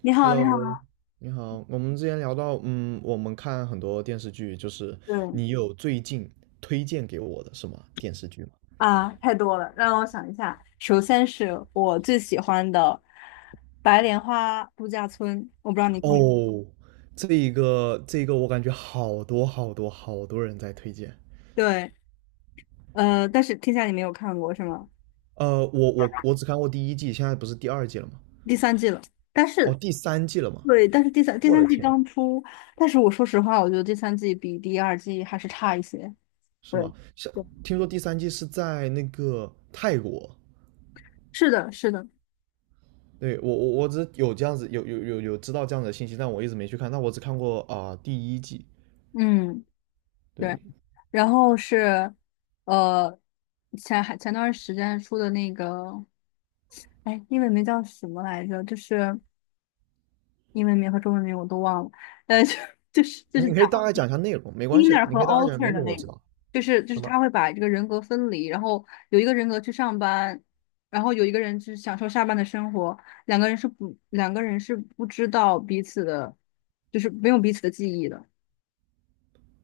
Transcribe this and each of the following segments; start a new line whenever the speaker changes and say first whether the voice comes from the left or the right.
left: 你好，你好，
right: Hello，你好。我们之前聊到，我们看很多电视剧，就是
left: 对
right: 你有最近推荐给我的什么电视剧吗？
left: 啊，太多了，让我想一下。首先是我最喜欢的《白莲花度假村》，我不知道你看过。
right: 哦，这一个我感觉好多好多好多人在推荐。
left: 对，但是天下你没有看过是吗？
right: 我只看过第一季，现在不是第二季了吗？
left: 第三季了，但
right: 哦，
left: 是
right: 第三季了吗？
left: 对，但是第三第
right: 我的
left: 三季
right: 天，
left: 刚出，但是我说实话，我觉得第三季比第二季还是差一些。
right: 是
left: 对，
right: 吗？像
left: 对，
right: 听说第三季是在那个泰国。
left: 是的，是的，
right: 对，我只有这样子有知道这样的信息，但我一直没去看。但我只看过第一季。
left: 嗯，对。
right: 对，
left: 然后是，呃，前段时间出的那个。哎，英文名叫什么来着？就是英文名和中文名我都忘了。呃，就 就是
right: 你可
left: 讲
right: 以大概讲一下内容，没关系的，
left: inner
right: 你
left: 和
right: 可以大概讲，没
left: outer 的
right: 容，我
left: 那
right: 知
left: 个，
right: 道
left: 就是
right: 什么。
left: 他会把这个人格分离，然后有一个人格去上班，然后有一个人去享受下班的生活，两个人是不知道彼此的，就是没有彼此的记忆的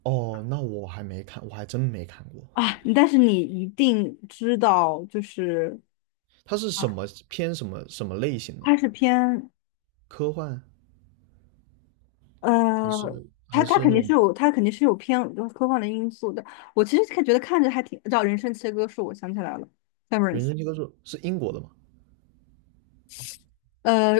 right: 哦，那我还没看，我还真没看过。
left: 啊。但是你一定知道，就是
right: 它是什么偏什么什么类型的？
left: 它是偏。
right: 科幻还是
left: 呃，他
right: 还
left: 他
right: 是
left: 肯
right: 那
left: 定
right: 种
left: 是有，他肯定是有偏就是科幻的因素的。我其实觉得看着还挺，叫《人生切割术》，我想起来了
right: 人
left: ，Severance。
right: 生教科书？是英国的吗？
left: 呃，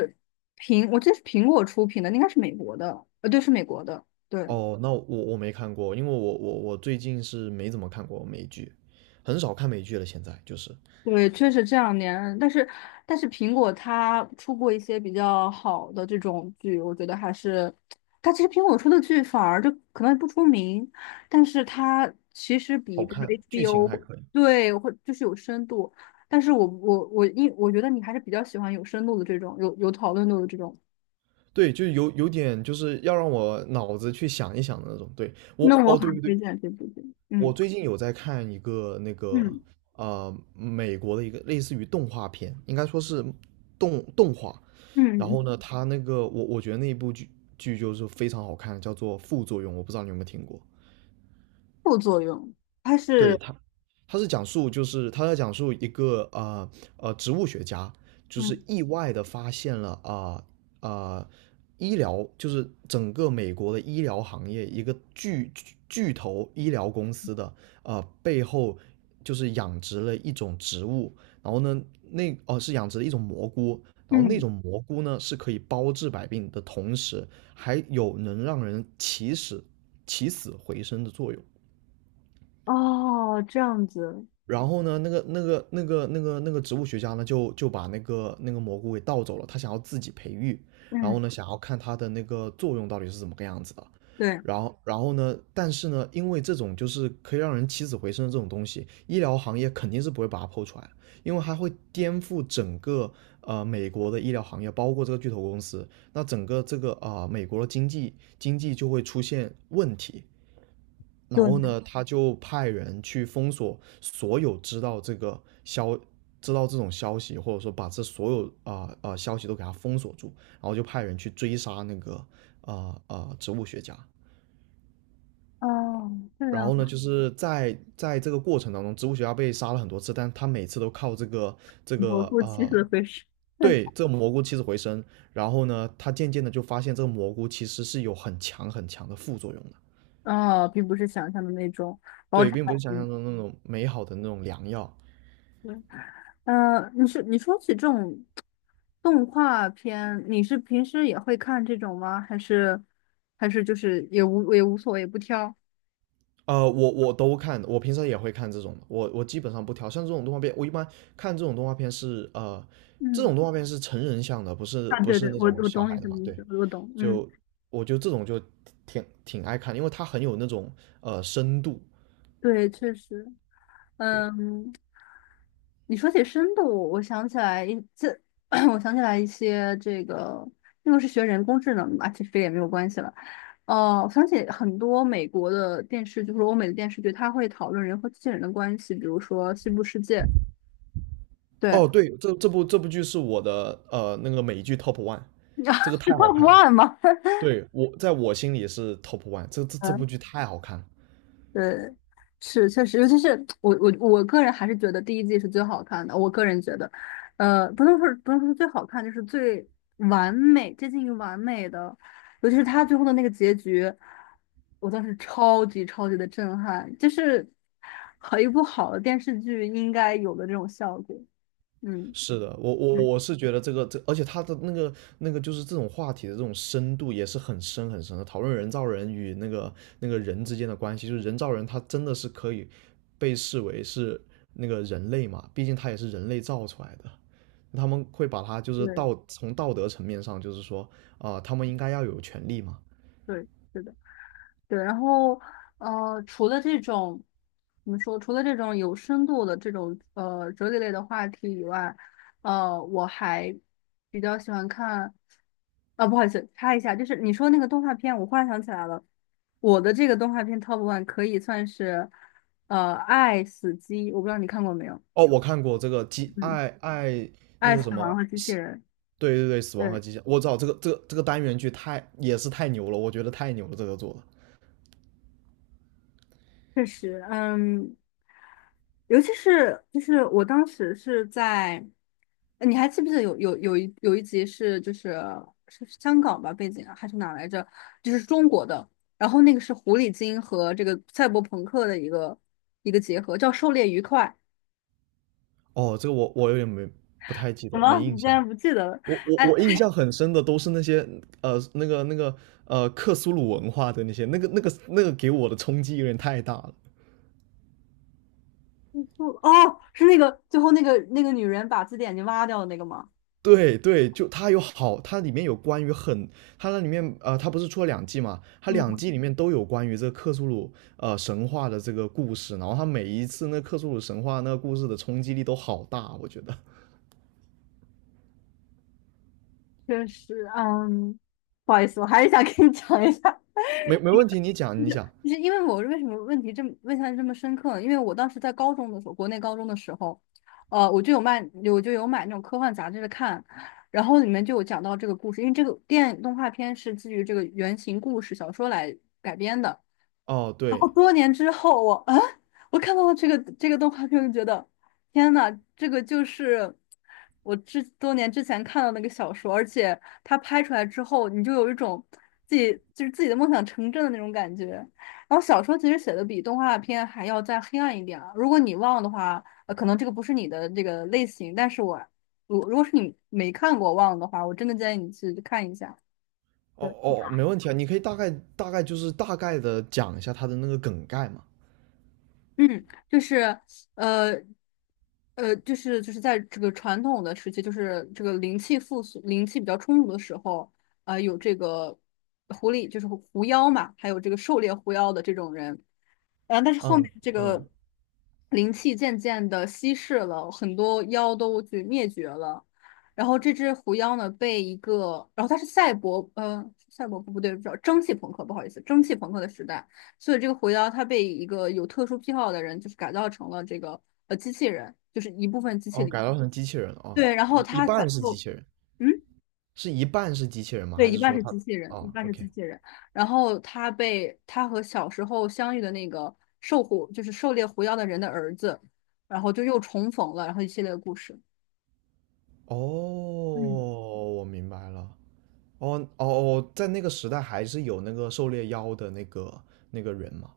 left: 我这是苹果出品的，应该是美国的，对，是美国的，对。
right: 哦，那我没看过，因为我最近是没怎么看过美剧，很少看美剧了。现在就是
left: 对，确实这两年，但是苹果它出过一些比较好的这种剧，我觉得还是，它其实苹果出的剧反而就可能不出名，但是它其实
right: 好
left: 比如说
right: 看，剧情还
left: HBO，
right: 可以。
left: 对，或就是有深度，但是我觉得你还是比较喜欢有深度的这种，有讨论度的这种，
right: 对，就是有点就是要让我脑子去想一想的那种。对我，
left: 那我
right: 哦，对
left: 很
right: 对对，
left: 推荐这部剧。
right: 我
left: 嗯
right: 最近有在看一个那个
left: 嗯
right: 美国的一个类似于动画片，应该说是动画。
left: 嗯，
right: 然后呢，它那个我觉得那一部剧就是非常好看，叫做《副作用》，我不知道你有没有听过。
left: 副作用，它
right: 对
left: 是
right: 他，他是讲述就是他在讲述一个植物学家，就是
left: 嗯
right: 意外的发现了呃呃医疗就是整个美国的医疗行业一个巨头医疗公司的呃背后就是养殖了一种植物，然后呢是养殖了一种蘑菇。然后那
left: 嗯
right: 种蘑菇呢，是可以包治百病的同时，还有能让人起死回生的作用。
left: 哦，这样子。
right: 然后呢，那个植物学家呢，就把那个蘑菇给盗走了，他想要自己培育，然后呢，
left: 嗯，
right: 想要看它的那个作用到底是怎么个样子的。
left: 对
right: 然后呢？但是呢，因为这种就是可以让人起死回生的这种东西，医疗行业肯定是不会把它剖出来因为它会颠覆整个呃美国的医疗行业，包括这个巨头公司，那整个这个美国的经济就会出现问题。然后
left: 对。
right: 呢，他就派人去封锁所有知道这个知道这种消息，或者说把这所有消息都给他封锁住，然后就派人去追杀那个植物学家。
left: 哦，这
right: 然
left: 样
right: 后呢，
left: 啊，
right: 就是在这个过程当中，植物学家被杀了很多次，但他每次都靠这个这
left: 我
right: 个
left: 过期
right: 呃，
left: 的会是，
right: 对 这个蘑菇起死回生。然后呢，他渐渐的就发现这个蘑菇其实是有很强的副作用的，
left: 啊，并不是想象的那种包
right: 对，
left: 场
right: 并不是
left: 满
right: 想
left: 意。
right: 象中那种美好的那种良药。
left: 对，你说起这种动画片，你是平时也会看这种吗？还是就是也无所谓，不挑？
right: 我都看，我平常也会看这种的，我基本上不挑，像这种动画片，我一般看这种动画片是这
left: 嗯，
right: 种动画片是成人向的，
left: 啊，
right: 不
left: 对
right: 是
left: 对，
right: 那
left: 我
right: 种
left: 我
right: 小
left: 懂你
right: 孩的
left: 什么
right: 嘛，
left: 意
right: 对，
left: 思，我懂，嗯，
right: 就我就这种就挺爱看，因为它很有那种呃深度，
left: 对，确实，
right: 对，
left: 嗯，你说起深度，我想起来一这，我想起来一些这个，那个是学人工智能的嘛，其实这也没有关系了。哦，我想起很多美国的电视，就是欧美的电视剧，它会讨论人和机器人的关系，比如说《西部世界》，对，
right: 哦对，这部剧是我的呃那个美剧 top one，
left: 你知道
right: 这个太好
left: Top
right: 看了，
left: One 吗？
right: 对，我在我心里是 top one，这部剧 太好看了，
left: 对，是确实，尤其是我个人还是觉得第一季是最好看的。我个人觉得，不能说是最好看，就是最完美，接近于完美的。尤其是他最后的那个结局，我当时超级超级的震撼，就是和一部好的电视剧应该有的这种效果。嗯，
right: 是的，我是觉得这个这，而且他的那个就是这种话题的这种深度也是很深的，讨论人造人与那个人之间的关系，就是人造人他真的是可以被视为是那个人类嘛，毕竟他也是人类造出来的，他们会把他就是
left: 对
right: 从道德层面上就是说他们应该要有权利嘛。
left: 对，是的。对，然后除了这种怎么说，除了这种有深度的这种哲理类的话题以外，我还比较喜欢看。啊，不好意思，插一下，就是你说那个动画片，我忽然想起来了，我的这个动画片 Top One 可以算是《爱死机》，我不知道你看过没有？
right: 哦，我看过这个《机
left: 嗯，
right: 爱那
left: 《爱
right: 个
left: 死
right: 什
left: 亡
right: 么》，
left: 和机器人》。
right: 对对对，《死亡和
left: 对。
right: 机械》，我知道这个单元剧太也是太牛了，我觉得太牛了，这个做的。
left: 确实，嗯，尤其是就是我当时是在，你还记不记得有一集是香港吧背景啊还是哪来着？就是中国的，然后那个是狐狸精和这个赛博朋克的一个结合，叫《狩猎愉快》。
right: 哦，这个我有点没不太记
left: 什
right: 得，没
left: 么？你
right: 印
left: 竟
right: 象。
left: 然不记得了？
right: 我我
left: 哎，
right: 我印象很深的都是那些呃那个那个克苏鲁文化的那些，那个给我的冲击有点太大了。
left: 不，哦，是那个最后那个女人把自己眼睛挖掉的那个吗？
right: 对对，就它有好，它里面有关于很，它那里面呃，它不是出了两季嘛？它两
left: 嗯，
right: 季里面都有关于这个克苏鲁呃神话的这个故事，然后它每一次那克苏鲁神话那个故事的冲击力都好大，我觉得。
left: 确实，嗯，不好意思，我还是想跟你讲一下。
right: 没问题，你讲。
left: 就是因为我为什么问题这么问下来这么深刻呢？因为我当时在高中的时候，国内高中的时候，我就有买那种科幻杂志看，然后里面就有讲到这个故事，因为这个电影动画片是基于这个原型故事小说来改编的。
right: 哦，
left: 然后
right: 对，
left: 多年之后我看到了这个动画片，我就觉得天呐，这个就是多年之前看到那个小说，而且它拍出来之后，你就有一种自己的梦想成真的那种感觉。然后小说其实写的比动画片还要再黑暗一点啊，如果你忘的话，可能这个不是你的这个类型，但是我如果是你没看过忘的话，我真的建议你去看一下。
right: 哦
left: 对。
right: 哦，没问题啊，你可以大概的讲一下它的那个梗概嘛。
left: 嗯，就是呃就是在这个传统的时期，就是这个灵气复苏、灵气比较充足的时候，啊，有这个狐狸，就是狐妖嘛，还有这个狩猎狐妖的这种人，啊，但是后面
right: 嗯
left: 这
right: 嗯，
left: 个灵气渐渐的稀释了，很多妖都去灭绝了，然后这只狐妖呢，被一个，然后它是赛博，赛博不对，不知道蒸汽朋克，不好意思，蒸汽朋克的时代。所以这个狐妖它被一个有特殊癖好的人，就是改造成了这个机器人，就是一部分机器
right: 哦，
left: 里。
right: 改造成机器人了啊，
left: 对，然后
right: 一
left: 他小
right: 半
left: 时
right: 是机
left: 候，
right: 器人，
left: 嗯，
right: 是一半是机器人吗？
left: 对，
right: 还
left: 一
right: 是
left: 半
right: 说
left: 是
right: 它？
left: 机器人，一
right: 哦
left: 半是
right: ，OK，
left: 机器人。然后他被他和小时候相遇的那个狩狐，就是狩猎狐妖的人的儿子，然后就又重逢了，然后一系列的故事。
right: 哦，
left: 嗯，
right: 我明白了。哦，在那个时代还是有那个狩猎妖的那个人嘛。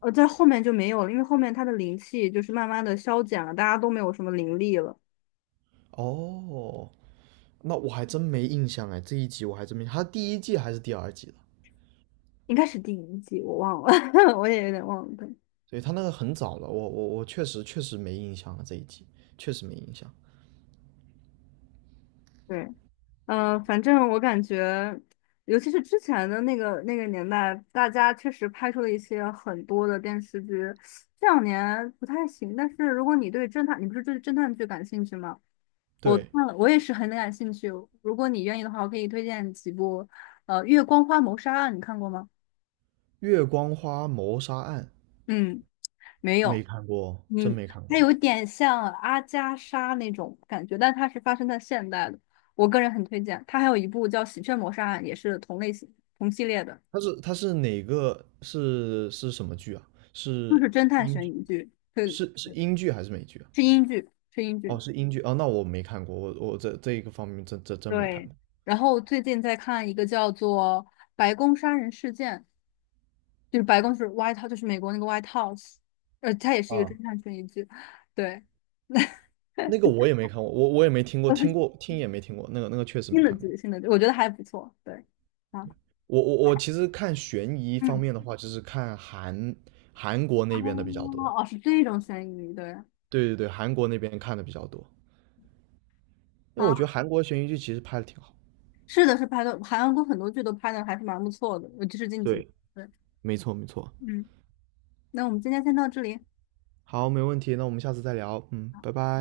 left: 在后面就没有了，因为后面他的灵气就是慢慢的消减了，大家都没有什么灵力了。
right: 哦，那我还真没印象哎，这一集我还真没，他第一季还是第二季的，
left: 应该是第一季，我忘了，我也有点忘了。对
right: 所以他那个很早了，我确实确实没印象了，这一集确实没印象。
left: 对，反正我感觉，尤其是之前的那个年代，大家确实拍出了一些很多的电视剧，这两年不太行。但是如果你对侦探，你不是对侦探剧感兴趣吗？我
right: 对，
left: 看了，我也是很感兴趣。如果你愿意的话，我可以推荐几部。《月光花谋杀案》你看过吗？
right: 《月光花谋杀案》
left: 嗯，没
right: 没
left: 有。
right: 看过，真
left: 你
right: 没看
left: 它
right: 过。
left: 有点像阿加莎那种感觉，但它是发生在现代的。我个人很推荐。它还有一部叫《喜鹊谋杀案》，也是同类型、同系列的。
right: 它是哪个是什么剧啊？
left: 就
right: 是
left: 是侦探
right: 英
left: 悬
right: 剧
left: 疑剧，是
right: 是英剧还是美剧啊？
left: 是英剧，是英
right: 哦，
left: 剧。
right: 是英剧哦，那我没看过，我这这一个方面真没看
left: 对，
right: 过
left: 然后最近在看一个叫做《白宫杀人事件》，就是白宫是外套，就是美国那个 White House，它也是一个
right: 啊。
left: 侦探悬疑剧。对，
right: 那个我也没看过，我也没听过，听也没听过，那个确实没
left: 新的
right: 看过。
left: 剧，新的剧，我觉得还不错，对，啊，
right: 我其实看悬疑方
left: 嗯，
right: 面的话，就是看韩国
left: 哦，
right: 那边的比较多。
left: 哦，是这种悬疑，对，
right: 对对对，韩国那边看的比较多，因为我觉得
left: 好，
right: 韩国悬疑剧其实拍的挺好。
left: 是的，是拍的，韩国很多剧都拍的还是蛮不错的，尤其是近几年
right: 对，
left: 对，
right: 没错没错。
left: 嗯，那我们今天先到这里。
right: 好，没问题，那我们下次再聊。嗯，拜拜。